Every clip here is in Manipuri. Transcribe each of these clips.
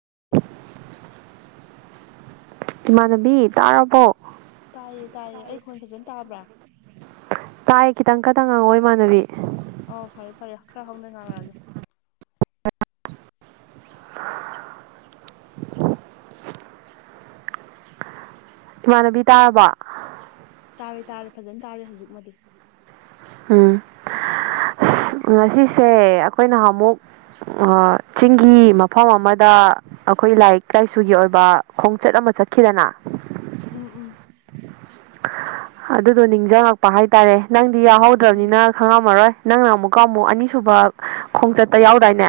[inaudible] ꯏꯃꯥꯟꯕꯤ ꯇꯔꯔꯕꯣ ꯇꯥꯏꯌꯦ ꯇꯥꯏꯌꯦ ꯑꯩ ꯈꯣꯟ ꯐꯖꯅ ꯇꯥꯕ꯭ꯔꯥ ꯇꯥꯏ ꯈꯤꯇꯪ ꯈꯇꯪ ꯉꯪꯉꯑꯣ ꯏꯃꯥꯟꯅꯕꯤ ꯑꯣ ꯐꯔꯦ ꯐꯔꯦ ꯑ ꯈꯔ ꯍꯣꯡꯗꯅꯔꯑꯒꯦ ꯏꯃꯥꯟꯅꯕꯤ ꯇꯥꯔꯕ ꯇꯥꯔꯦ ꯇꯥꯔꯦ ꯐꯖꯅ ꯇꯥꯔꯦ ꯍꯧꯖꯤꯛꯃꯗꯤ ꯎꯝ ꯉꯁꯤꯁꯦ ꯑꯩꯈꯣꯏꯅ ꯑꯃꯨꯛ ꯆꯤꯡꯒꯤ ꯃꯐꯝ ꯑꯃꯗ ꯑꯩꯈꯣꯏ ꯂꯥꯏꯔꯤꯛ ꯂꯥꯏꯁꯨꯒꯤ ꯑꯣꯏꯕ ꯈꯣꯡꯆꯠ ꯑꯃ ꯑꯃ ꯆꯠꯈꯤꯗꯅ ꯎꯝ ꯎꯝ ꯑꯗꯨꯗꯣ ꯅꯤꯡꯁꯤꯡꯉꯛꯄ ꯍꯥꯏꯇꯥꯔꯦ ꯅꯪꯗꯤ ꯎꯝ ꯐꯗ꯭ꯔꯕꯅꯤꯅ ꯈꯪꯉꯝꯃꯔꯣꯏ ꯅꯪꯅ ꯑꯃꯨꯛꯀ ꯑꯃꯨꯛ ꯑꯅꯤꯁꯨꯕ ꯈꯣꯡꯆꯠꯇ ꯌꯥꯎꯗꯥꯏꯅꯦ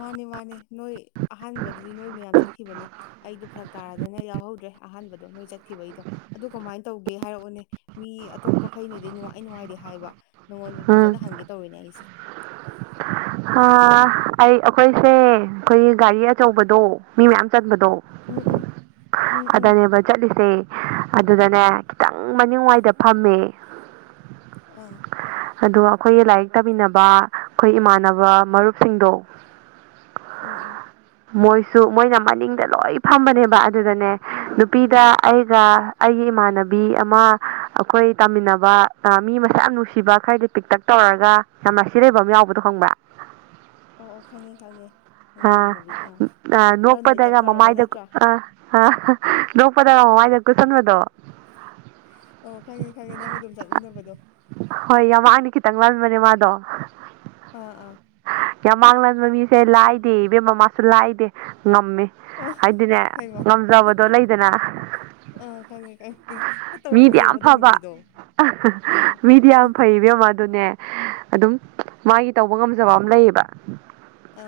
ꯃꯥꯅꯦ ꯃꯥꯅꯦ ꯅꯣꯏ ꯑꯍꯥꯟꯕꯗꯗꯤ ꯅꯣꯏꯕꯨ ꯌꯥꯝ ꯆꯠꯈꯤꯕꯅꯦ ꯑꯩꯗꯣ ꯐꯔꯛ ꯇꯥꯔꯗꯅ ꯌꯥꯎꯍꯧꯗ꯭ꯔꯦ ꯑꯍꯥꯟꯕꯣꯣꯏ ꯆꯠꯦ ꯊꯤꯈꯤꯕꯩꯗꯣ ꯑꯗꯨ ꯀꯃꯥꯏꯅ ꯇꯧꯒꯦ ꯍꯥꯏꯔꯛꯎꯅꯦ ꯃꯤ ꯑꯇꯣꯞꯄꯈꯩꯅꯗꯤ ꯅꯨꯡꯉꯥꯏ ꯅꯨꯡꯉꯥꯏꯗꯤ ꯍꯥꯏꯕ ꯅꯉꯣꯟꯗ ꯎꯝ ꯐꯖꯅ ꯍꯪꯒꯦ ꯇꯧꯔꯤꯅꯦ ꯑꯩꯁꯦ ꯑꯩ ꯑꯩꯈꯣꯏꯁꯦ ꯑꯩꯈꯣꯏꯒꯤ ꯒꯥꯔꯤ ꯑꯆꯧꯕꯗꯣ ꯃꯤ ꯃꯌꯥꯝ ꯆꯟꯕꯗꯣ ꯎꯝ ꯎꯝ ꯎꯝ ꯑꯗꯨꯗꯅꯦꯕ ꯆꯠꯂꯤꯁꯦ ꯑꯗꯨꯗꯅꯦ ꯈꯤꯇꯪ ꯃꯅꯤꯡꯋꯥꯏꯗ ꯐꯝꯃꯦ [inaudible] ꯑꯗꯨꯒ ꯑꯩꯈꯣꯏꯒꯤ ꯂꯥꯏꯔꯤꯛ ꯇꯥꯃꯤꯟꯅꯕ ꯑꯩꯈꯣꯏ ꯏꯃꯥꯟꯅꯕ ꯃꯔꯨꯞꯁꯤꯡꯗꯣ ꯎ ꯑꯣ ꯃꯣꯏꯁꯨ ꯃꯣꯏꯅ ꯃꯅꯤꯡꯗ ꯂꯣꯏ ꯐꯝꯕꯅꯦꯕ ꯑꯗꯨꯗꯅꯦ ꯅꯨꯄꯤꯗ ꯑꯩꯒ ꯑꯩꯒꯤ ꯏꯃꯥꯟꯅꯕꯤ ꯑꯃ ꯑꯩꯈꯣꯏ ꯇꯥꯃꯤꯟꯅꯕ ꯃꯤ ꯃꯁꯥ ꯌꯥꯝ ꯅꯨꯡꯁꯤꯕ ꯈꯔꯗꯤ ꯄꯤꯛꯇꯛ ꯇꯧꯔꯒ ꯌꯥꯝꯅ ꯁꯤ ꯂꯩꯕ ꯑꯃ ꯌꯥꯎꯕꯗꯣ ꯈꯪꯕ꯭ꯔꯥ ꯑꯣ ꯑꯣ ꯈꯪꯉꯦ ꯈꯪꯉꯦ ꯌꯥꯝ ꯅꯨꯡꯉꯥꯏꯅꯕꯤ ꯑ ꯅꯣꯛꯄꯗꯒ ꯃꯃꯥꯏꯗ ꯑ ꯄꯗ ꯋꯥꯅ ꯀꯁꯟꯗꯣ ꯑꯣ ꯈꯪꯉꯦ ꯈꯪꯉꯦ ꯅꯪ ꯑꯗꯨꯝ ꯆꯠꯃꯤꯟꯅꯕꯗꯣ ꯀꯪꯂꯪꯂꯥꯟ ꯃꯅꯦ ꯃꯥꯗꯣ ꯑ ꯑꯥ ꯌꯥꯝ ꯃꯥꯡꯍꯟꯕ ꯃꯤꯁꯦ ꯂꯥꯏꯗꯦ ꯏꯕꯦꯝ ꯃꯃꯥꯁꯨ ꯂꯥꯏꯗꯦ ꯉꯝꯃꯤ ꯑ ꯍꯥꯏꯗꯤꯅꯦ ꯍꯩꯃ ꯉꯝꯖꯕꯗꯣ ꯂꯩꯗꯅ ꯑꯥ ꯈꯪꯉꯦ ꯈꯪꯉꯦ ꯈꯔ ꯃꯤꯗꯤ ꯇꯧꯔꯅꯦ ꯌꯥꯝ ꯃꯗꯩ ꯐꯕ ꯅꯨꯄꯤꯗꯣ ꯑꯥ ꯃꯤꯗꯤ ꯌꯥꯝ ꯐꯩꯕꯦꯝ ꯃꯥ ꯑꯗꯨꯅꯦ ꯑꯗꯨꯝ ꯃꯥꯒꯤ ꯇꯧꯕ ꯉꯝꯖꯕ ꯑꯃ ꯂꯩꯌꯦꯕ ꯑ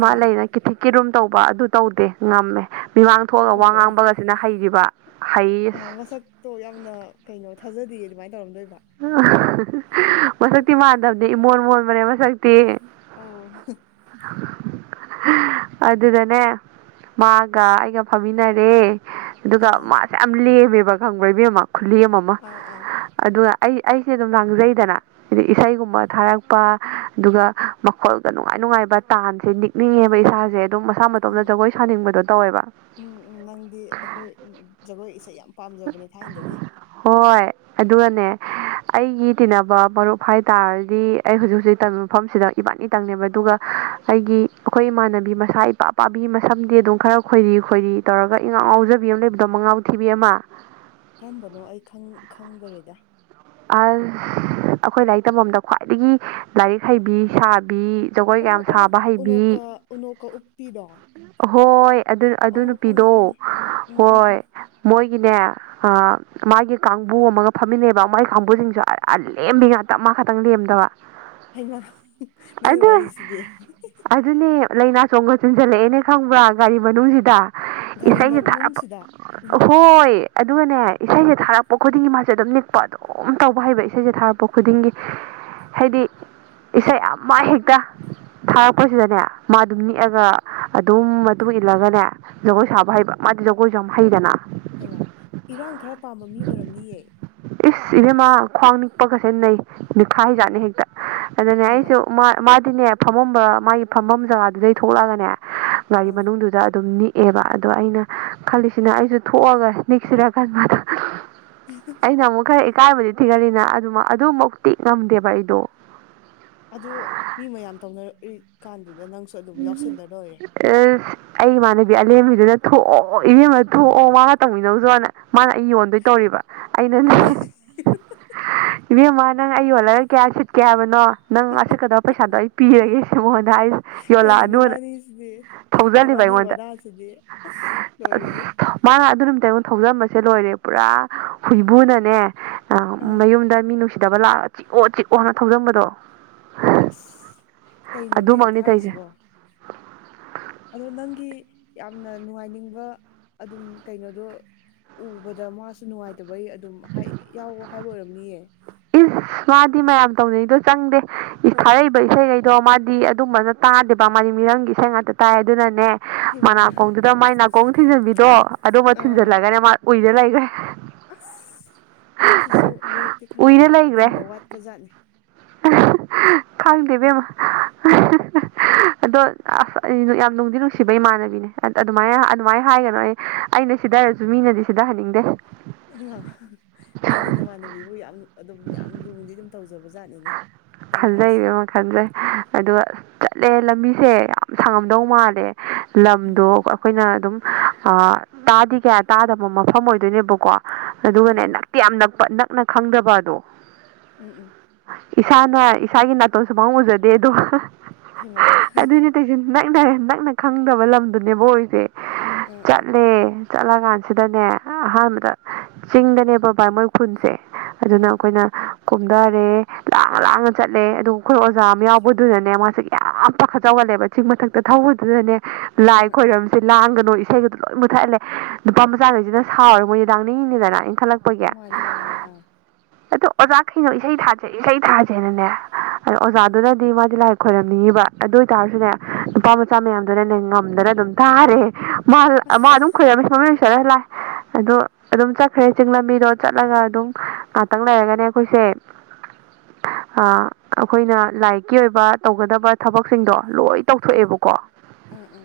ꯑꯃ ꯏꯤꯊꯤꯛꯀꯤ ꯔꯨꯝ ꯇꯧꯕ ꯑꯗꯨ ꯇꯧꯗꯦ ꯉꯝꯃꯦ ꯃꯤꯃꯥꯡ ꯊꯣꯛꯑꯒ ꯋꯥ ꯑꯣ ꯑꯣ ꯉꯥꯡꯕꯒꯁꯤꯅ ꯍꯩꯈꯤꯕ ꯑꯣ ꯃꯁꯛꯇꯣ ꯌꯥꯝꯅ ꯀꯩꯅꯣ ꯊꯥꯖꯗꯌꯦ ꯑꯗꯨꯃꯥꯏꯅ ꯇꯧꯔꯝꯗꯣꯏꯕ ꯃꯁꯛꯇꯤ ꯃꯥꯟꯗꯕꯅꯦ ꯏꯃꯣꯟ ꯃꯣꯟꯕꯅꯦ ꯃꯁꯛꯇꯤ ꯑꯣ ꯑꯗꯨꯗꯅꯦ ꯃꯥꯒ ꯑꯩꯒ ꯐꯝꯃꯤꯟꯅꯔꯦ ꯑꯗꯨꯒ ꯑꯥ ꯃꯥꯁꯦ ꯌꯥꯝ ꯂꯦꯝꯃꯦꯕ ꯈꯪꯕ꯭ꯔꯩꯕꯤ ꯑꯃ ꯈꯨꯂꯤ ꯑꯃ ꯑꯃ ꯑꯥ ꯑꯥ ꯑꯗꯨꯒ ꯑꯩ ꯑꯩꯁꯦ ꯑꯗꯨꯝ ꯂꯥꯡꯖꯩꯗꯅ ꯍꯥꯏꯗꯤ ꯏꯁꯩꯒꯨꯝꯕ ꯊꯥꯔꯛꯄ ꯑꯗꯨꯒ ꯃꯈꯣꯜꯒ ꯅꯨꯡꯉꯥꯏꯅ ꯅꯨꯡꯉꯥꯏꯕ ꯇꯥꯟꯁꯦ ꯅꯤꯛꯅꯤꯡꯉꯦꯕ ꯏꯁꯥꯁꯦ ꯑꯗꯨꯝ ꯃꯁꯥ ꯎꯝ ꯃꯇꯣꯝꯗ ꯖꯒꯣꯏ ꯁꯥꯅꯤꯡꯕꯗꯣ ꯇꯧꯋꯦꯕ ꯎꯝ ꯎꯝ ꯅꯪꯗꯤ ꯑꯩꯈꯣꯏ ꯖꯒꯣꯏ ꯏꯁꯩ ꯌꯥꯝ ꯄꯥꯝꯖꯕꯅꯦ ꯊꯥꯏꯅꯗꯒꯤ ꯍꯣꯏ ꯑꯗꯨꯒꯅꯦ ꯑꯩꯒꯤ ꯇꯤꯟꯅꯕ ꯃꯔꯨꯞ ꯍꯥꯏꯇꯥꯥꯔꯗꯤ ꯑꯩ ꯍꯧꯖꯤꯛ ꯍꯧꯖꯤꯛ ꯇꯝꯃꯤꯕ ꯃꯐꯝꯁꯤꯗ ꯏꯕꯥꯠꯅꯤꯇꯪꯅꯦꯕ ꯑꯗꯨꯒ ꯑꯩꯒꯤ ꯑꯩꯈꯣꯏ ꯏꯃꯥꯟꯅꯕꯤ ꯃꯁꯥ ꯏꯄꯥ ꯄꯥꯕꯤ ꯃꯁꯝꯗꯤ ꯑꯗꯨꯝ ꯈꯔ ꯈꯣꯏꯔꯤ ꯈꯣꯏꯔꯤ ꯇꯧꯔꯒ ꯏꯉꯥꯎ ꯍꯧꯖꯕꯤ ꯑꯃ ꯂꯩꯕꯗꯣ ꯃꯉꯥꯎ ꯊꯤꯕꯤ ꯑꯃ ꯀꯔꯝꯕꯅꯣ ꯑꯩ ꯈꯪꯗꯣꯔꯤꯗ ꯑ ꯑꯩꯈꯣꯏ ꯂꯥꯏꯔꯤꯛ ꯇꯝꯐꯝꯗ ꯈ꯭ꯋꯥꯏꯗꯒꯤ ꯂꯥꯏꯔꯤꯛ ꯍꯩꯕꯤ ꯁꯥ ꯑꯣ ꯑꯣ ꯎꯅꯧꯀ ꯎꯅꯣꯀꯣ ꯎꯞꯄꯤꯗꯣ ꯍꯣꯏ ꯑꯗꯨ ꯑꯗꯨ ꯑꯣ ꯈꯪꯉꯦ ꯅꯨꯄꯤꯗꯣ ꯈꯪꯉꯦ ꯎꯝ ꯎꯝ ꯎꯝ ꯍꯣꯏ ꯃꯣꯏꯒꯤꯅꯦ ꯃꯥꯒꯤ ꯀꯥꯡꯕꯨ ꯑꯃꯒ ꯐꯝꯃꯤꯟꯅꯩꯕ ꯃꯥꯏ ꯀꯥꯡꯕꯨꯁꯤꯡꯁꯨ ꯑ ꯂꯦꯝꯕꯤ ꯉꯥꯛꯇꯞ ꯃꯥ ꯈꯛꯇꯪ ꯂꯦꯝꯗꯕ ꯍꯥꯏꯃ ꯅꯪꯒꯤ ꯑꯗꯨ ꯋꯥꯔꯤꯁꯤꯗꯤ ꯆꯣꯡꯒꯠ ꯆꯤꯟꯁꯤꯜꯂꯛꯑꯦꯅ ꯈꯪꯕ꯭ꯔꯥ ꯒꯥꯔꯤ ꯃꯅꯨꯡꯁꯤꯗ ꯒꯥꯔꯤ ꯏꯁꯩꯁꯤꯦ ꯊꯥꯔꯄ ꯃꯅꯨꯡꯁꯤꯗ ꯏꯃꯥ ꯍꯣꯏ ꯑꯗꯨꯒꯅꯦ ꯏꯁꯩꯁꯦ ꯊꯥꯔꯛꯄ ꯈꯨꯗꯤꯡꯒꯤ ꯃꯥꯁꯦ ꯑꯗꯨꯝ ꯅꯤꯛꯄ ꯑꯗꯣ ꯝ ꯇꯧꯕ ꯍꯩꯕ ꯏꯁꯩꯁꯦ ꯊꯥꯔꯛꯄ ꯈꯨꯗꯤꯡꯒꯤ ꯍꯥꯏꯗꯤ ꯏꯁꯩ ꯑꯃꯃ ꯍꯦꯛꯇ ꯊꯥꯔꯛꯄꯁꯤꯗꯅꯦ ꯃꯥ ꯑꯗꯨꯝ ꯅꯤꯦꯛꯑꯒ ꯑꯗꯨꯝ ꯃꯇꯨꯡ ꯏꯜꯂꯒꯅꯦ ꯖꯒꯣꯏ ꯁꯥꯕ ꯍꯩꯕ ꯃꯥꯗꯤ ꯖꯒꯣꯏꯁꯨ ꯌꯥꯝ ꯍꯩꯗꯅ ꯍꯥꯏꯃ ꯏꯔꯥꯡ ꯈꯔ ꯄꯥꯝꯕ ꯃꯤ ꯑꯣꯏꯔꯝꯅꯤꯌꯦ ꯏꯚꯦꯝꯃ ꯈ꯭ꯋꯥꯡ ꯅꯤꯛꯄꯒꯁꯦꯟꯅꯩ ꯈꯥ ꯍꯤꯖꯥꯠꯅꯤ ꯍꯦꯛꯇ ꯑꯗꯨꯅꯦ ꯍꯩꯃ ꯑꯩꯁꯨ ꯑꯗꯨꯗꯤꯅꯦ ꯐꯝꯃꯝꯕ ꯃꯥꯒꯤ ꯐꯝꯐꯝ ꯖꯒꯥꯗꯨꯗꯩ ꯊꯣꯛꯂꯛꯑꯒꯅꯦ ꯒꯥꯔꯤ ꯑꯥ ꯃꯅꯨꯡꯗꯨꯗ ꯑꯗꯨꯝ ꯅꯤ ꯛꯑꯦꯕ ꯑꯗꯣ ꯑꯩꯅ ꯈꯜꯂꯤꯁꯤꯅ ꯑꯩꯁꯨ ꯊꯣꯛꯑꯒ ꯅꯤꯛꯁꯤꯔꯀꯥꯟꯕꯗꯣ ꯑꯗꯨꯒ ꯏꯀꯥꯏꯕꯗꯤ ꯊꯤꯒꯠꯜꯂꯤꯅ ꯑꯗꯨ ꯑꯗꯨꯃꯛꯇꯤ ꯉꯝꯗꯦꯕ ꯑꯩꯗꯣ ꯑ ꯃꯤ ꯃꯌꯥꯝ ꯇꯧꯅꯔꯛꯏꯀꯥꯟꯗꯨꯗ ꯅꯪꯁꯨ ꯑꯗꯨꯝ ꯌꯥꯎꯁꯜꯂꯔꯣꯏꯔꯦ ꯑꯁ ꯑꯩ ꯏꯃꯥꯟꯅꯕꯤ ꯑꯂꯦꯝꯕꯤꯗꯨꯅ ꯊꯣꯛꯑꯣ ꯏꯕꯦꯝꯕ ꯊꯣꯛꯑꯣ ꯃꯥꯒ ꯇꯪꯃꯤꯅꯧꯖꯅ ꯃꯥꯅ ꯑꯩ ꯌꯣꯟꯗꯣꯏ ꯇꯧꯔꯤꯕ ꯑꯩꯅ ꯑꯥ ꯏꯕꯦꯝꯃ ꯅꯪ ꯑꯩ ꯌꯣꯜꯂꯒ ꯀꯌꯥ ꯁꯤꯠꯀꯦ ꯍꯥꯏꯕꯅꯣ ꯅꯪ ꯑꯁꯤ ꯆꯠꯀꯗꯧꯕ ꯄꯩꯁꯥꯗꯣ ꯑꯩ ꯄꯤꯔꯒꯦ ꯁꯤ ꯃꯉꯣꯟꯗ ꯍꯥꯏꯔꯤ ꯀꯩꯅ ꯅꯅ ꯃꯥꯅꯤꯁꯤꯗ ꯊꯧꯖꯜꯂꯤꯕ ꯅꯨꯕꯥꯅꯤ ꯑꯩꯉꯣꯟꯗ ꯋꯥꯗꯥꯁꯤꯗꯤ ꯑꯁ ꯂꯣꯏꯔꯦ ꯇꯉꯣ ꯊꯧꯖꯕꯁꯦ ꯂꯣꯏꯔꯦ ꯄꯨꯔꯥ ꯍꯨꯏꯕꯨꯅꯅꯦ ꯑꯥ ꯃꯌꯨꯝꯗ ꯃꯤ ꯅꯨꯡꯁꯤ ꯁꯤꯗꯕ ꯂꯥꯛꯑ ꯆꯤꯛꯑꯣ ꯆꯤꯛꯑꯣ ꯍꯥꯏꯅ ꯊꯧꯖꯪꯕꯗꯣ ꯑꯁ ꯀꯩꯅꯣꯅꯦ ꯇꯧꯏꯁꯦ ꯊꯥꯔꯤꯁꯤꯕꯣ ꯑꯗꯣ ꯅꯪꯒꯤ ꯌꯥꯝꯅ ꯅꯨꯡꯉꯥꯏꯅꯤꯡꯕ ꯑꯗꯨꯝ ꯀꯩꯅꯣꯗꯣ ꯎꯕꯗ ꯃꯥꯁꯨ ꯅꯨꯡꯉꯥꯏꯇꯕꯩ ꯑꯗꯨꯝ ꯌꯥꯎꯕ ꯍꯥꯏꯕ ꯑꯣꯏꯔꯝꯅꯤꯌꯦ ꯃꯥꯗꯤ ꯃꯌꯥꯝ ꯇꯧꯅꯩꯗꯣ ꯆꯪꯗꯦ ꯊꯥꯔꯛꯏꯕ ꯏꯁꯩꯈꯩꯗꯣ ꯃꯥꯗꯤ ꯑꯗꯨꯝꯕꯅ ꯇꯥꯗꯦꯕ ꯍꯥꯏꯅꯤ ꯃꯤꯔꯝꯒꯤ ꯏꯁꯩ ꯉꯥꯛꯇ ꯇꯥꯏ ꯑꯗꯨꯅꯅꯦ ꯍꯩꯃ ꯃꯅꯥꯀꯣꯡꯗꯨꯗ ꯃꯥꯏ ꯅꯥꯀꯣꯡ ꯊꯤꯟꯖꯟꯕꯤꯗꯣ ꯑꯗꯨꯝꯕ ꯑꯥ ꯊꯤꯟꯖꯜꯂꯒꯅꯦ ꯃꯥ ꯎꯏꯗ ꯂꯩꯈ꯭ꯔꯦ ꯑꯁ ꯃꯥꯁꯤꯁꯨ ꯃꯤꯔꯛꯇꯤ ꯈꯔ ꯇꯤꯟꯕ ꯋꯥꯠꯄꯖꯥꯠꯅꯤ ꯊꯗꯦꯕꯃ [unintelligible] ꯑꯗꯣ ꯌꯥꯝ ꯅꯨꯡꯗꯤ ꯅꯨꯡꯁꯤꯕ ꯏꯃꯥꯟꯅꯕꯤꯅꯦ ꯑꯗꯨꯃꯥꯏꯅ ꯑꯗꯨꯃꯥꯏꯅ ꯍꯥꯏꯒꯅꯣ ꯑꯩ ꯑꯩꯅ ꯁꯤꯗ ꯍꯥꯏꯔꯁꯨ ꯃꯤꯅꯗꯤ ꯁꯤꯗꯍꯟꯅꯤꯡꯗꯦ ꯑ ꯅꯪꯁꯨ ꯅꯃꯥꯟꯅꯕꯤꯕꯨ ꯌꯥꯝ ꯑꯗꯨꯝ ꯌꯥꯝ ꯅꯨꯡꯗꯤ ꯑꯗꯨꯝ ꯇꯧꯖ ꯈꯟꯖꯩꯕꯦꯝꯃ ꯈꯟꯖꯩ ꯑꯗꯨꯒ ꯆꯠꯂꯦ ꯂꯝꯕꯤꯁꯦ ꯌꯥꯝ ꯁꯥꯡꯉꯝꯗꯧ ꯃꯥꯜꯂꯦ ꯂꯝꯗꯣ ꯎꯝ ꯑꯩꯈꯣꯏꯅ ꯑꯗꯨꯝ ꯑ ꯇꯥꯗꯤ ꯀꯌꯥ ꯇꯥꯗꯕ ꯃꯐꯝ ꯑꯣꯏꯗꯣꯏꯅꯦꯕꯀꯣ ꯎꯝ ꯑꯗꯨꯒꯅꯦ ꯎꯝ ꯅꯛꯇꯤ ꯌꯥꯝ ꯅꯛꯄ ꯅꯛꯅ ꯈꯪꯗꯕꯗꯣ ꯎꯝ ꯎꯝ ꯏꯁꯥꯅ ꯏꯁꯥꯒꯤ ꯅꯥꯇꯣꯟꯁꯨ ꯃꯥꯎ ꯎꯖꯗꯦ ꯑꯗꯣ ꯍꯩꯃꯥ ꯑꯗꯨꯅꯦ ꯇꯩꯁꯨ ꯅꯪꯅ ꯅꯛꯅ ꯈꯪꯗꯕ ꯂꯝꯗꯨꯅꯦꯕ ꯑꯩꯁꯦ ꯑꯥ ꯑꯥ ꯆꯠꯂꯦ ꯆꯠꯂ ꯀꯥꯟꯁꯤꯗꯅꯦ ꯑꯍꯥꯟꯕꯗ ꯆꯤꯡꯗꯅꯦꯕ ꯕꯥꯥꯏ ꯃꯣꯏ ꯈꯨꯟꯁꯦ ꯑꯥ ꯑꯗꯨꯅ ꯑꯥ ꯑꯩꯈꯣꯏꯅ ꯀꯣꯊꯔꯦ [unintelligible] ꯇꯥꯡꯅ ꯆꯠꯂꯦ ꯑꯗꯨꯒ ꯑꯩꯈꯣꯏ ꯑꯣꯖꯥ ꯑꯃ ꯌꯥꯎꯕꯗꯨꯅꯅꯦ ꯃꯥꯁꯦ ꯌꯥꯝ ꯄꯥꯈꯠ ꯆꯥꯎꯒꯠꯂꯦꯕ ꯆꯤꯡ ꯃꯊꯛꯇ ꯊꯧꯕꯗꯨꯗꯅꯦ ꯂꯥꯏ ꯑꯥ ꯑꯥ ꯈꯣꯏꯔꯝꯁꯦ ꯂꯥꯡꯒꯅꯨ ꯏꯁꯩꯒꯗꯣ ꯂꯣꯏ ꯃꯨꯠꯍꯜꯂꯦ ꯅꯨꯄꯥ ꯃꯆꯥꯈꯩꯁꯤꯅ ꯁꯥꯎꯔꯒ ꯃꯣꯏꯗꯤ ꯂꯥꯡꯅꯤꯡꯅꯤꯗꯅ ꯏꯟꯈꯠꯂꯛꯄ ꯃꯥꯅꯦ ꯃꯥꯅꯦ ꯑꯥ ꯑꯣꯖꯥ ꯀꯩꯅꯣ ꯏꯁꯩ ꯊꯥꯁꯦ ꯏꯁꯩ ꯊꯥꯁꯦꯅꯅꯦ ꯑꯗ ꯑꯣꯖꯥꯗꯨꯅꯗꯤ ꯃꯥꯗꯤ ꯂꯥꯏ ꯈꯣꯏꯔꯝꯅꯤꯡꯉꯤꯕ ꯑꯗꯨ ꯑꯣꯏꯇꯥꯔꯁꯨꯅꯦ ꯅꯨꯄꯥ ꯃꯆꯥ ꯃꯌꯥꯝꯗꯨꯅꯅꯦ ꯉꯝꯗꯅ ꯑꯗꯨꯝ ꯊꯥꯔꯦ ꯃꯥ ꯃꯥ ꯑꯗꯨꯝ ꯑꯁ ꯈꯣꯏꯔꯝꯃꯤ ꯁ ꯅꯨꯡꯁꯤꯠꯂ ꯂꯥꯛ ꯑꯗꯣ ꯑꯗꯨꯝ ꯆꯠꯈ꯭ꯔꯦ ꯆꯤꯡ ꯂꯝꯕꯤꯗꯣ ꯆꯠꯂꯒ ꯑꯗꯨꯝ ꯉꯥꯏꯍꯥꯛꯇꯪ ꯂꯩꯔꯒꯅꯦ ꯑꯩꯈꯣꯏꯁꯦ ꯑꯩꯈꯣꯏꯅ ꯂꯥꯏꯔꯤꯛꯀꯤ ꯑꯣꯏꯕ ꯇꯧꯒꯗꯕ ꯊꯕꯛꯁꯤꯡꯗꯣ ꯂꯣꯏ ꯎꯝ ꯇꯧꯊꯣꯛꯑꯦꯕꯀꯣ ꯑꯥ ꯑꯥ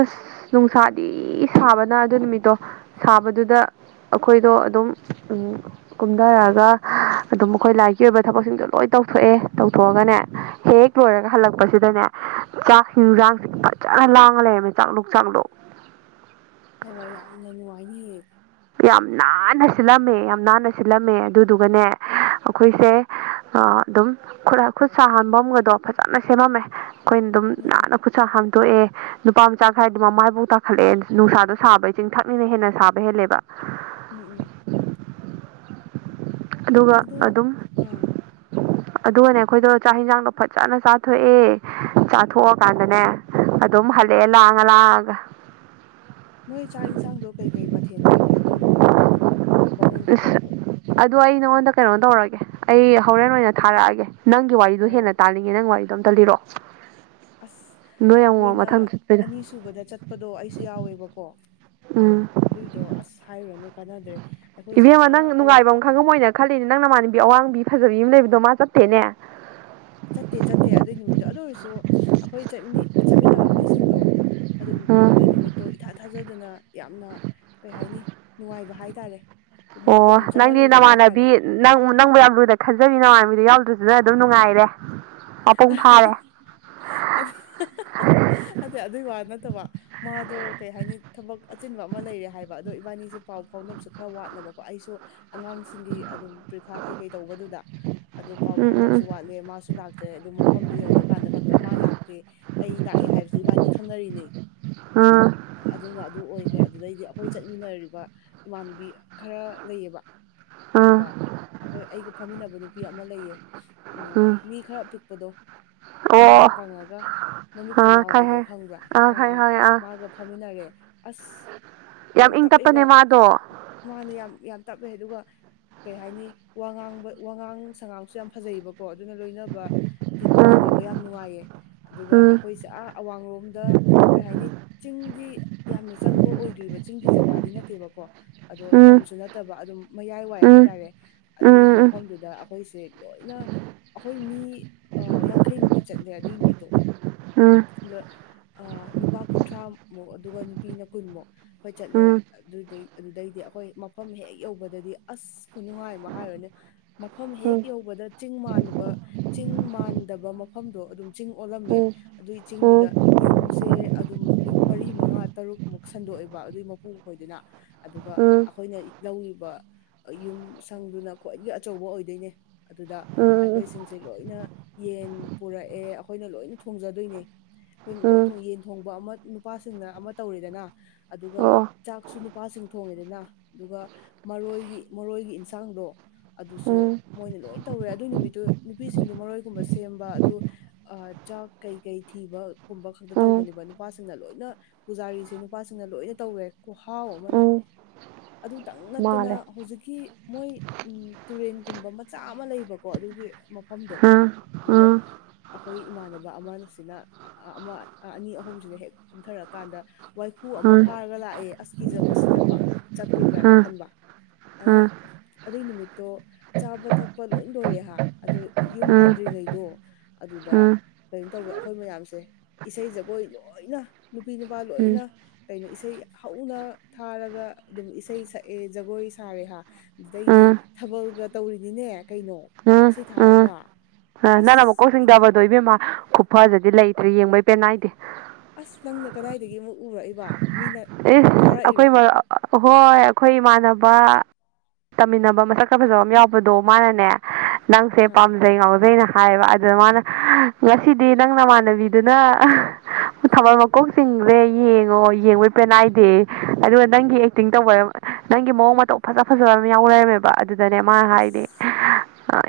ꯑꯁ ꯅꯨꯡꯁꯥꯗꯤ ꯁꯥꯕꯅ ꯑꯗꯨ ꯅꯨꯃꯤꯠꯇꯣ ꯁꯥꯕꯗꯨꯗ ꯑꯩꯈꯣꯏꯗꯣ ꯑꯗꯨꯝ ꯀꯨꯝꯊꯔꯛꯑꯒ ꯎ ꯑꯗꯨꯝ ꯃꯈꯣꯏ ꯂꯥꯏꯔꯤꯛꯀꯤ ꯑꯣꯏꯕ ꯊꯕꯛꯁꯤꯡꯁꯨ ꯂꯣꯏ ꯇꯧꯊꯣꯛꯑꯦ ꯇꯧꯊꯣꯛꯑꯒꯅꯦ ꯍꯦꯛ ꯂꯣꯏꯔꯒ ꯍꯜꯂꯛꯄꯁꯤꯗꯅꯦ ꯆꯥꯛꯁꯤꯡꯖꯥꯡꯁꯤꯡ ꯐꯖꯅ ꯂꯥꯡꯉ ꯂꯩꯔꯝꯃꯦ ꯆꯥꯗꯣꯛ ꯆꯥꯗꯣꯛ ꯍꯥꯏꯕ ꯌꯥꯝꯅ ꯅꯨꯡꯉꯥꯏꯔꯤꯌꯦ ꯌꯥꯝ ꯅꯥꯟꯅ ꯁꯤꯠꯂꯝꯃꯦ ꯌꯥꯝ ꯅꯥꯟꯅ ꯁꯤꯠꯂꯝꯃꯦ ꯑꯗꯨꯗꯨꯒꯅꯦ ꯑꯩꯈꯣꯏꯁꯦ ꯑꯗꯨꯝ ꯈꯨꯠ ꯁꯥꯍꯟꯕ ꯑꯃꯒꯗꯣ ꯐꯖꯅ ꯁꯦꯝꯃꯝꯃꯦ ꯑꯩꯈꯣꯏꯅ ꯑꯗꯨꯝ ꯎꯝ ꯎꯝ ꯅꯥꯟꯅ ꯈꯨꯠꯁꯥ ꯍꯥꯝꯗꯣꯛꯑꯦ ꯅꯨꯄꯥ ꯃꯆꯥ ꯈꯔꯥꯏꯗꯨ ꯃꯃꯥꯏꯐꯥꯎ ꯇꯥꯈꯠꯂꯛꯦ ꯅꯨꯡꯁꯥꯗꯣ ꯁꯥꯕ ꯏ ꯆꯤꯡ ꯊꯛꯅꯤꯅ ꯍꯦꯟꯅ ꯁꯥꯕ ꯍꯦꯜꯂꯦꯕ ꯎꯝ ꯎꯝ ꯑꯗꯨꯒ ꯑꯗꯣ ꯑꯗꯨꯝ ꯑꯥ ꯑꯗꯨꯒꯅꯦ ꯑꯩꯈꯣꯏꯗꯣ ꯆꯥꯛ ꯏꯟꯁꯥꯡꯗꯣ ꯐꯖꯅ ꯆꯥꯊꯣꯛꯑꯦ ꯆꯥꯊꯣꯛꯑꯀꯥꯟꯗꯅꯦ ꯑꯗꯨꯝ ꯍꯜꯂꯛꯑꯦ ꯂꯥꯡꯉ ꯂꯥꯡꯑꯒ ꯅꯣꯏ ꯆꯥꯛ ꯏꯟꯁꯥꯡꯗꯣ ꯀꯩꯀꯩ ꯃꯊꯦꯜ ꯇꯧꯒꯦ ꯑꯗꯨ ꯅꯨ ꯅꯨꯃꯤꯠꯇꯕꯣ ꯕꯥꯃꯣꯟꯒ ꯑꯁ ꯀꯧꯕ꯭ꯔꯣ ꯑꯗꯨꯗ ꯑꯩ ꯅꯉꯣꯟꯗ ꯀꯩꯅꯣ ꯇꯧꯔꯒꯦ ꯑꯩ ꯍꯣꯔꯦꯟ ꯑꯣꯏꯅ ꯊꯥꯔꯛꯑꯒꯦ ꯅꯪꯒꯤ ꯋꯥꯔꯤꯗꯣ ꯍꯦꯟꯅ ꯑꯣ ꯇꯥꯜꯂꯤꯉꯦ ꯅꯪ ꯋꯥꯔꯤꯗꯣ ꯑꯝꯇꯜꯂꯤꯔꯣ ꯑꯁ ꯑꯃꯨꯛ ꯑꯩꯈꯣꯏꯅ ꯃꯊꯪ ꯆꯠꯄꯩꯗꯣ ꯑꯅꯤ ꯁꯨꯕꯗ ꯆꯠꯄꯗꯣ ꯑꯩꯁꯨ ꯌꯥꯎꯋꯦꯕꯀꯣ ꯎꯝ ꯑꯗꯨꯏꯗꯣ ꯑꯁ ꯍꯥꯏꯔꯨꯔꯅꯨ ꯀꯥꯟꯅꯗ꯭ꯔꯦ ꯑꯩꯈꯣꯏꯁꯤꯅ ꯏꯕꯦꯝꯃ ꯅꯪ ꯑꯥ ꯑꯋꯥꯡ ꯅꯨꯡꯉꯥꯏꯕ ꯑꯃ ꯈꯪꯉꯝꯃꯣꯏꯅ ꯈꯜꯂꯤꯅꯦ ꯅꯪ ꯅꯃꯥꯟꯅꯕꯤ ꯑꯋꯥꯡꯕꯤ ꯐꯖꯕꯤ ꯑꯃ ꯂꯩꯕꯗꯣ ꯃꯥ ꯆꯠꯊꯦꯅꯦ ꯆꯠꯇꯦ ꯆꯠꯇꯦ ꯑꯗꯨꯏ ꯅꯨꯃꯤꯠꯇꯣ ꯑꯗꯨ ꯑꯣꯏꯔꯁꯨ ꯑꯩꯈꯣꯏ ꯆꯠ ꯆꯠꯃꯤꯟꯅꯕ ꯃꯤꯁꯤꯡꯗꯣ ꯑꯗꯨꯝ ꯑꯗꯨꯏ ꯎꯝ ꯅꯨꯃꯤꯠꯇꯣ ꯏꯊꯥ ꯊꯥ ꯊꯥꯖꯗꯅ ꯌꯥꯝꯅ ꯀꯩ ꯍꯥꯏꯅꯤ ꯅꯨꯡꯉꯥꯏꯕ ꯍꯥꯏꯇꯥꯔꯦ ꯃꯣꯠ ꯑꯣ ꯌꯥꯝ ꯅꯪꯗꯤ ꯆꯥꯟꯅꯔꯨꯕ ꯍꯥꯏꯇꯥꯔꯦ ꯅꯃꯥꯟꯅꯕꯤ ꯅꯪ ꯅꯪꯕꯨ ꯌꯥꯝ ꯂꯨꯅ ꯈꯟꯖꯕꯤ ꯅꯃꯥꯟꯅꯕꯤ ꯑꯗꯨ ꯌꯥꯎꯗ꯭ꯔꯁꯨ ꯅꯪ ꯑꯗꯨꯝ ꯅꯨꯡꯉꯥꯏꯔꯦ ꯃꯄꯨꯡ ꯐꯥꯔꯦ ꯑꯗꯨ ꯑꯗꯨ ꯑꯗꯨꯒꯤ ꯋꯥ ꯅꯠ ꯅꯠꯇꯕ ꯃꯥꯗꯣ ꯀꯩ ꯍꯥꯏꯅꯤ ꯊꯕꯛ ꯑꯆꯤꯟꯕ ꯑꯃ ꯂꯩꯔꯦ ꯍꯥꯏꯕ ꯑꯗꯣ ꯏꯕꯥꯅꯤꯁꯦ ꯄꯥꯎ ꯐꯥꯎꯅꯕꯁꯨ ꯈꯔ ꯋꯥꯠꯂ ꯂꯕ ꯑꯩꯁꯨ ꯑꯉꯥꯡꯁꯤꯡꯒꯤ ꯑꯗꯨꯝ ꯄ꯭ꯔꯤꯈꯥ ꯀꯩ ꯀꯩ ꯇꯧꯕꯗꯨꯗ ꯑꯗꯨ ꯄꯥꯎ ꯎꯝ ꯎꯝ ꯐꯥꯎꯅꯕꯁꯨ ꯋꯥꯠꯂꯦ ꯃꯥꯁꯨ ꯂꯥꯛ ꯇꯦ ꯑꯗꯨ ꯃꯐꯝꯗꯨ ꯌꯧꯔꯀꯥꯟꯗ ꯈꯛꯇ ꯃꯥ ꯂꯥꯛꯇꯦ ꯑꯩ ꯂꯥꯛꯑꯦ ꯍꯥꯏꯕꯁꯤ ꯏꯕꯥꯅꯤ ꯈꯪꯅꯔꯤꯅꯦ ꯎꯝ ꯑꯗꯨꯅ ꯑꯗꯨ ꯑꯣꯏꯈ꯭ꯔꯦ ꯑꯗꯨꯗꯩꯗꯤ ꯑꯩꯈꯣꯏ ꯆꯠꯃꯤꯟꯅꯔꯤꯕ ꯏꯃꯥꯟꯅꯕꯤ ꯈꯔ ꯂꯩꯌꯦꯕ ꯑꯗꯨꯗ ꯎꯝ ꯑꯩꯈꯣꯏ ꯑꯩꯒ ꯐꯝꯃꯤꯟꯅꯕ ꯅꯨꯄꯤ ꯑ ꯑꯃ ꯂꯩꯌꯦ ꯎꯝ ꯃꯤ ꯈꯔ ꯄꯤꯛꯄꯗꯣ ꯌꯥꯝ ꯑꯣ ꯈꯔ ꯀꯪꯉꯒ ꯃꯃꯤꯠꯀ ꯑꯥ ꯂꯥꯎꯕꯗꯣ ꯈꯪꯉꯦ ꯈꯪꯕ꯭ꯔꯥ ꯑꯥ ꯑꯥ ꯃꯥꯒ ꯐꯝꯃꯤꯟꯅꯔꯦ ꯑꯁ ꯌꯥꯝ ꯏꯪ ꯇꯞꯑꯦꯕ ꯇꯞꯄꯅꯦ ꯃꯥꯗꯣ ꯃꯥꯅ ꯌꯥꯝ ꯌꯥꯝ ꯇꯞꯑꯦ ꯑꯗꯨꯒ ꯀꯩ ꯍꯥꯏꯅꯤ ꯋꯥꯉꯥꯡꯕ ꯋꯥꯉꯥꯡ ꯁꯉꯥꯡꯁꯨ ꯌꯥꯝ ꯐꯖꯩꯕꯀꯣ ꯑꯗꯨꯅ ꯂꯣꯏꯅ ꯇꯤꯟ ꯎꯝ ꯇꯤꯟꯅꯕ ꯌꯥꯝ ꯅꯨꯡꯉꯥꯏꯌꯦ ꯑꯗꯨꯒ ꯎꯝ ꯑꯩꯈꯣꯏꯁꯦ ꯑꯥ ꯑꯋꯥꯡꯂꯣꯝꯗ ꯀꯩ ꯍꯥꯏꯅꯤ ꯆꯤꯡꯗꯤ ꯌꯥꯝꯅ ꯆꯪꯕ ꯑꯣꯏꯗ ꯔꯤꯕ ꯆꯤꯡꯒꯤ ꯖꯒꯥꯗꯤ ꯅꯠꯇꯦꯕꯀꯣ ꯑꯗꯣ ꯎꯝ ꯇꯝꯁꯨ ꯅꯠꯇꯕ ꯑꯗꯨꯝ ꯃꯌꯥꯏ ꯋꯥꯏ ꯎꯝ ꯍꯥꯏꯇꯥꯔꯦ ꯑꯗꯨꯒꯤ ꯎꯝ ꯎꯝ ꯃꯐꯝꯗꯨꯗ ꯑꯩꯈꯣꯏꯁꯦ ꯂꯣꯏꯅ ꯑꯩꯈꯣꯏ ꯃꯤ ꯑ ꯌꯥꯡꯈꯩꯃꯨꯛꯇꯤ ꯆꯠꯂꯦ ꯑꯗꯨꯏ ꯅꯨꯃꯤꯠꯇꯣ ꯎꯝ ꯎꯝ ꯑꯗ ꯑ ꯅꯨꯄꯥ ꯀꯨꯟꯊ꯭ꯔꯥꯃꯨꯛ ꯑꯗꯨꯒ ꯅꯨꯄꯤꯅ ꯀꯨꯟꯃꯨꯛ ꯍꯣꯏ ꯎꯝ ꯆꯠꯂꯦ ꯎꯝ ꯑꯗꯨꯗꯩ ꯑꯗꯨꯗꯩꯗꯤ ꯑꯩꯈꯣꯏ ꯃꯐꯝ ꯍꯦꯛ ꯌꯧꯕꯗꯗꯤ ꯑꯁ ꯈꯨꯅꯨꯡꯉꯥꯏ ꯑꯃ ꯍꯥꯏꯔꯣꯏꯅꯦ ꯃꯐꯝ ꯍꯦꯛ ꯎꯝ ꯎꯝ ꯌꯧꯕꯗ ꯆꯤꯡ ꯃꯥꯟꯕ ꯆꯤꯡ ꯃꯥꯟꯗꯕ ꯃꯐꯝꯗꯣ ꯑꯗꯨꯝ ꯆꯤꯡ ꯑꯣꯜꯂꯝꯃꯦ ꯎꯝ ꯑꯗꯨꯏ ꯆꯤꯡꯗꯨꯗ ꯌꯨꯝꯁꯦ ꯑꯗꯨꯝ ꯌꯨꯝ ꯃꯔꯤ ꯃꯉꯥ ꯇꯔꯨꯛꯃꯨꯛ ꯁꯟꯗꯣꯛꯑꯦꯕ ꯑꯗꯨꯏ ꯃꯄꯨ ꯈꯣꯏꯗꯨꯅ ꯑꯗꯨꯒ ꯎꯝ ꯑꯩꯈꯣꯏꯅ ꯂꯧꯔꯤꯕ ꯌꯨꯝ ꯁꯪꯗꯨꯅ ꯈ꯭ꯋꯥꯏꯗꯒꯤ ꯑꯆꯧꯕ ꯑꯣꯏꯗꯣꯏꯅꯦ ꯑꯗꯨꯗ ꯎꯝ ꯎꯝ ꯑꯩꯈꯣꯏꯁꯤꯡ ꯗꯤ ꯂꯣꯏꯅ ꯌꯦꯟ ꯄꯨꯔꯛꯑꯦ ꯑꯩꯈꯣꯏꯅ ꯂꯣꯏꯅ ꯊꯣꯡꯖꯗꯣꯏꯅꯦ ꯑꯩꯈꯣꯏꯅ ꯂꯣꯏ ꯎꯝ ꯊꯣꯡ ꯌꯦꯟ ꯊꯣꯡꯕ ꯑꯃ ꯅꯨꯄꯥꯁꯤꯡꯅ ꯑꯃ ꯇꯧꯔꯦꯗꯅ ꯑꯗꯨꯒ ꯑꯣ ꯆꯥꯛꯁꯨ ꯅꯨꯄꯥꯁꯤꯡ ꯊꯣꯡꯉꯦꯗꯅ ꯑꯗꯨꯒ ꯃꯔꯣꯏꯒꯤ ꯃꯔꯣꯏꯒꯤ ꯏꯟꯁꯥꯡꯗꯣ ꯑꯗꯨꯁꯨ ꯎꯝ ꯃꯣꯏꯅ ꯂꯣꯏ ꯇꯧꯔꯦ ꯑꯗꯨꯏ ꯅꯨꯃꯤꯠꯇꯨ ꯅꯨꯄꯤꯁꯤꯡꯗꯤ ꯃꯔꯣꯏꯒꯨꯝꯕ ꯁꯦꯝꯕ ꯑꯗꯨ ꯑ ꯆꯥꯛ ꯀꯩ ꯀꯩ ꯊꯤꯕ ꯒꯨꯝꯕ ꯈꯛꯇ ꯎꯝ ꯇꯧꯕꯅꯦꯕ ꯅꯨꯄꯥꯁꯤꯡꯅ ꯂꯣꯏꯅ ꯄꯨꯖꯥꯔꯤꯁꯦ ꯅꯨꯄꯥꯁꯤꯡꯅ ꯂꯣꯏꯅ ꯇꯧꯔꯦ ꯈꯨꯍꯥꯎ ꯑꯃꯅꯦ ꯎꯝ ꯑꯗꯨꯇꯪ ꯅꯠꯇꯅ ꯃꯥꯂꯦ ꯍꯨꯖꯤꯛꯀꯤ ꯃꯣꯏ ꯎꯝ ꯇꯨꯔꯦꯟꯒꯨꯝꯕ ꯃꯆꯥ ꯑꯃ ꯂꯩꯕꯀꯣ ꯑꯗꯨꯒꯤ ꯃꯐꯝꯗꯣ ꯎꯝ ꯎꯝ ꯑꯗꯨꯗ ꯎꯝ ꯑꯩꯈꯣꯏ ꯏꯃꯥꯟꯅꯕ ꯑꯃꯁꯤꯅ ꯑꯃ ꯑꯅꯤ ꯑꯍꯨꯝꯁꯤꯅ ꯍꯦꯛ ꯀꯨꯝꯊꯔꯛꯀꯥꯟꯗ ꯋꯥꯏꯈꯨ ꯑꯃ ꯎꯝ ꯐꯥꯔꯒ ꯂꯥꯛꯑꯦ ꯑꯁ ꯀꯤꯖꯕꯁꯤꯅꯕ ꯎꯝ ꯎꯝ ꯆꯞꯈꯤꯗ꯭ꯔꯅ ꯈꯟꯕ ꯑꯗ ꯎꯝ ꯑꯗꯨꯏ ꯅꯨꯃꯤꯠꯇꯣ ꯆꯥꯕ ꯊꯛꯄ ꯂꯣꯏ ꯂꯣꯏꯔꯦ ꯍꯥ ꯑꯗꯨ ꯌꯨꯝ ꯍꯟꯗ꯭ꯔꯤꯉꯩꯗꯣ ꯑꯗꯨꯗ ꯀꯩꯅꯣ ꯇꯧꯋꯦ ꯑꯩꯈꯣꯏ ꯃꯌꯥꯝꯁꯦ ꯏꯁꯩ ꯖꯒꯣꯏ ꯂꯣꯏꯅ ꯅꯨꯄꯤ ꯅꯨꯄꯥ ꯂꯣꯏ ꯂꯣꯏꯅ ꯀꯩꯅꯣ ꯏꯁꯩ ꯍꯧꯅ ꯊꯥꯔꯒ ꯑꯗꯨꯝ ꯏꯁꯩ ꯁꯛꯑꯦ ꯖꯒꯣꯏ ꯁꯥꯔꯦ ꯍꯥ ꯎꯝ ꯑꯗꯨꯗꯩꯗꯤ ꯎꯝ ꯊꯥꯕꯜꯒ ꯇꯧꯔꯤꯅꯤꯅꯦ ꯀꯩꯅꯣ ꯏꯁꯩ ꯊꯥꯔꯒ ꯑ ꯅꯪꯅ ꯑꯁ ꯃꯀꯣꯛ ꯁꯤꯡꯗꯕꯗꯣ ꯏꯕꯦꯝꯃ ꯈꯨꯐꯖꯗꯤ ꯂꯩꯇ꯭ꯔꯦ ꯌꯦꯡꯕꯩ ꯄꯦꯟꯅꯥꯏꯗꯦ ꯑꯁ ꯅꯪꯅ ꯀꯗꯥꯏꯗꯒꯤ ꯑꯃꯨꯛ ꯎꯔꯛꯏꯕ ꯃꯤꯅ ꯏꯁ ꯑꯩꯈꯣꯏ ꯊꯥꯔꯛꯏꯔꯣ ꯃꯔꯨꯞ ꯍꯣꯏ ꯑꯩꯈꯣꯏ ꯏꯃꯥꯟꯅꯕ ꯇꯝꯃꯤꯟꯅꯕ ꯃꯁꯛ ꯈ ꯐꯖꯕ ꯑꯃ ꯌꯥꯎꯕꯗꯣ ꯃꯥꯅꯅꯦ ꯅꯪꯁꯦ ꯑꯥ ꯄꯥꯝꯖꯩ ꯉꯥꯎꯖꯩꯩꯅ ꯍꯥꯏꯌꯦꯕ ꯑꯗꯨꯅ ꯃꯥꯅ ꯉꯁꯤꯗꯤ ꯅꯪ ꯅꯃꯥꯟꯅꯕꯤꯗꯨꯅ ꯊꯥꯕꯜ ꯃꯀꯣꯛ ꯆꯤꯡꯒ꯭ꯔꯦ ꯌꯦꯡꯉꯣ ꯌꯦꯡꯕꯩ ꯄꯦꯟꯅꯥꯏꯗꯦ ꯑꯗꯨꯒ ꯅꯪꯒꯤ ꯑꯦꯛꯇꯤꯡ ꯇꯧꯕ ꯅꯪꯒꯤ ꯃꯑꯣꯡ ꯃꯇꯧ ꯐꯖ ꯐꯖꯕ ꯑꯃ ꯌꯥꯎ ꯂꯩꯔꯝꯃꯦꯕ ꯑꯗꯨ ꯑꯗꯨꯗꯅꯦ ꯃꯥꯅ ꯍꯥꯏꯗꯤ ꯑꯁ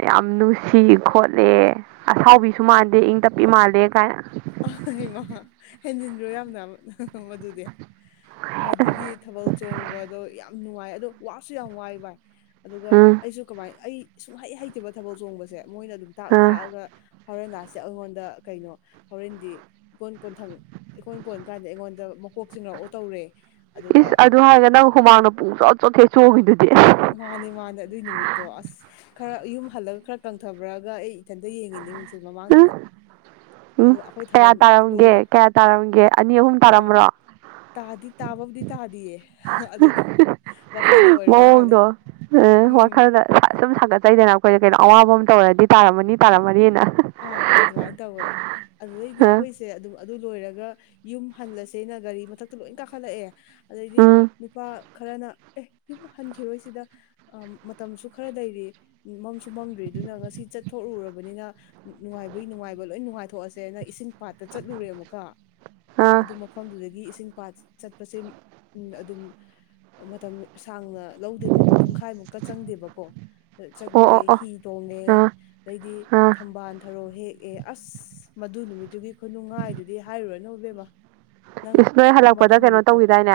ꯌꯥꯝ ꯅꯨꯡꯁꯤ ꯈꯣꯠꯂꯦ ꯑꯁꯥꯎꯕꯤꯁꯨ ꯃꯥꯟꯗꯦ ꯏꯪ ꯇꯞꯄꯤ ꯃꯥꯜꯂꯦ ꯀꯥꯏꯅ ꯑ ꯏ ꯏꯃ ꯍꯦꯟꯖꯤꯟꯗ꯭ꯔꯣ ꯌꯥꯝꯅ ꯃꯗꯨꯗꯤ ꯑꯁ ꯃꯗꯨꯒꯤ ꯊꯥꯕꯜ ꯆꯣꯡꯕꯗꯣ ꯌꯥꯝ ꯅꯨꯡꯉꯥꯏ ꯑꯗꯣ ꯋꯥꯁꯨ ꯌꯥꯝ ꯋꯥꯏ ꯚꯏ ꯑꯗꯨꯒ ꯎꯝ ꯑꯩꯁꯨ ꯀꯃꯥꯏ ꯑꯩ ꯁꯨꯡꯍꯩ ꯍꯩꯇꯕ ꯊꯕꯛ ꯆꯣꯡꯕꯁꯦ ꯃꯣꯏꯅ ꯑꯗꯨꯝ ꯇꯥꯛ ꯑ ꯇꯥꯛꯑꯒ ꯍꯔꯦꯟꯅꯥꯁꯦ ꯑꯩꯉꯣꯟꯗ ꯀꯩꯅꯣ ꯍꯣꯔꯦꯟꯗꯤ ꯏꯀꯣꯟ ꯀꯣꯟꯊꯪ ꯏꯀꯣꯟ ꯀꯣꯟ ꯀꯥꯟꯗ ꯑꯩꯉꯣꯟꯗ ꯃꯀꯣꯛ ꯆꯤꯡꯡꯂꯛꯑꯣ ꯇꯧꯔꯦ ꯑꯗꯨꯒ ꯏꯁ ꯑꯗꯨ ꯍꯥꯏꯔꯒ ꯅꯪ ꯍꯨꯃꯥꯡꯗ ꯄꯨꯡ ꯆꯣꯠ ꯆꯣꯠꯊꯦꯠ ꯆꯣꯈꯤꯗꯨꯗꯤ ꯃꯥꯅꯦ ꯃꯥꯅꯦ ꯑꯗꯨꯏ ꯅꯨꯃꯤꯠꯇꯣ ꯑꯁ ꯈꯔ ꯌꯨꯝ ꯍꯜꯂꯒ ꯈꯔ ꯀꯪꯊꯕ꯭ꯔꯒ ꯑꯩ ꯏꯊꯟꯇ ꯌꯦꯡꯉꯤꯅꯦ ꯃꯤꯡꯁꯦ ꯎꯝ ꯃꯃꯥꯡꯗꯨꯗ ꯎꯝ ꯑꯗꯣ ꯑꯩꯈꯣꯏ ꯀꯌꯥ ꯊꯥꯕꯜ ꯇꯥꯔꯝꯒꯦ ꯂꯣꯏ ꯀꯌꯥ ꯇꯥꯔꯝꯒꯦ ꯑꯅꯤ ꯑꯍꯨꯝ ꯇꯥꯔ꯭ꯔꯣ ꯇꯥꯗꯤ ꯇꯥꯕꯕꯨꯗꯤ ꯇꯥꯗꯤꯌꯦ ꯑꯗꯨꯗ ꯋꯥꯈꯜꯅ ꯑꯣꯏꯔꯕ ꯃꯥꯜꯂꯦ ꯎꯝ ꯋꯥꯈꯜꯗ ꯁꯨꯝ ꯁꯥꯒꯠꯆꯩꯗꯅ ꯑꯩꯈꯣꯏꯗ ꯀꯩꯅꯣ ꯑꯋꯥꯕ ꯑꯃ ꯇꯧꯔꯗꯤ ꯇꯥꯔꯝꯃꯅꯤ ꯇꯥꯔꯝꯃꯅꯤꯅ ꯑꯥ ꯑꯥ ꯑꯗꯨꯃꯥꯏꯅ ꯇꯧꯋꯦ ꯑꯗꯨꯗꯩꯗꯤ ꯑ ꯑꯩꯈꯣꯏꯁꯦ ꯑꯗꯨꯝ ꯑꯗꯨ ꯂꯣꯏꯔꯒ ꯌꯨꯝ ꯍꯜꯂꯁꯦꯅ ꯒꯥꯔꯤ ꯃꯊꯛꯇ ꯂꯣꯏ ꯀꯥꯈꯠꯂꯛꯑꯦ ꯑꯗꯩꯗꯤ ꯎꯝ ꯅꯨꯄꯥ ꯈꯔꯅ ꯑꯦ ꯌꯨꯝ ꯍꯟꯈꯤꯔꯣꯏ ꯁꯤꯗ ꯃꯇꯝꯁꯨ ꯈꯔ ꯂꯩꯔꯤ ꯃꯝꯁꯨ ꯃꯝꯗ꯭ꯔꯤ ꯑꯗꯨꯅ ꯉꯁꯤ ꯆꯠꯊꯔꯨꯔꯕꯅꯤꯅ ꯅꯨꯡꯉꯥꯏꯕꯩ ꯅꯨꯡꯉꯥꯏꯕ ꯂꯣꯏ ꯅꯨꯡꯉꯥꯏꯊꯣꯛꯑꯁꯦꯅ ꯏꯁꯤꯡ ꯄꯥꯠꯇ ꯆꯠꯂꯨꯔꯦ ꯑꯃꯨꯛꯀ ꯑꯥ ꯑꯗꯨ ꯃꯐꯝꯗꯨꯗꯒꯤ ꯏꯁꯤꯡ ꯆꯠꯄꯁꯦ ꯎ ꯑꯗꯨꯝ ꯃꯇꯝ ꯁꯥꯡꯅ ꯂꯧꯗꯦꯕꯀꯣ ꯄꯨꯡꯈꯥꯏꯃꯨꯛꯀ ꯆꯪꯗꯦꯕꯀꯣ ꯑꯣ ꯆꯠꯂꯨꯔꯦ ꯑꯣ ꯑꯣ ꯍꯤ ꯇꯣꯡꯉꯦ ꯑꯥ ꯑꯗꯩꯗꯤ ꯑꯥ ꯥꯟꯊꯔꯣ ꯍꯦꯛꯑꯦ ꯑꯁ ꯃꯗꯨ ꯅꯨꯃꯤꯠꯇꯨꯒꯤ ꯈꯨꯅꯨꯡꯉꯥꯏꯗꯨꯗꯤ ꯍꯥꯏꯔꯨꯔꯅꯣ ꯕꯦꯝꯃ ꯏꯁ ꯅꯣꯏ ꯍꯜꯂꯛꯄꯗ ꯀꯩꯅꯣ ꯇꯧꯈꯤꯗꯥꯏꯅꯦ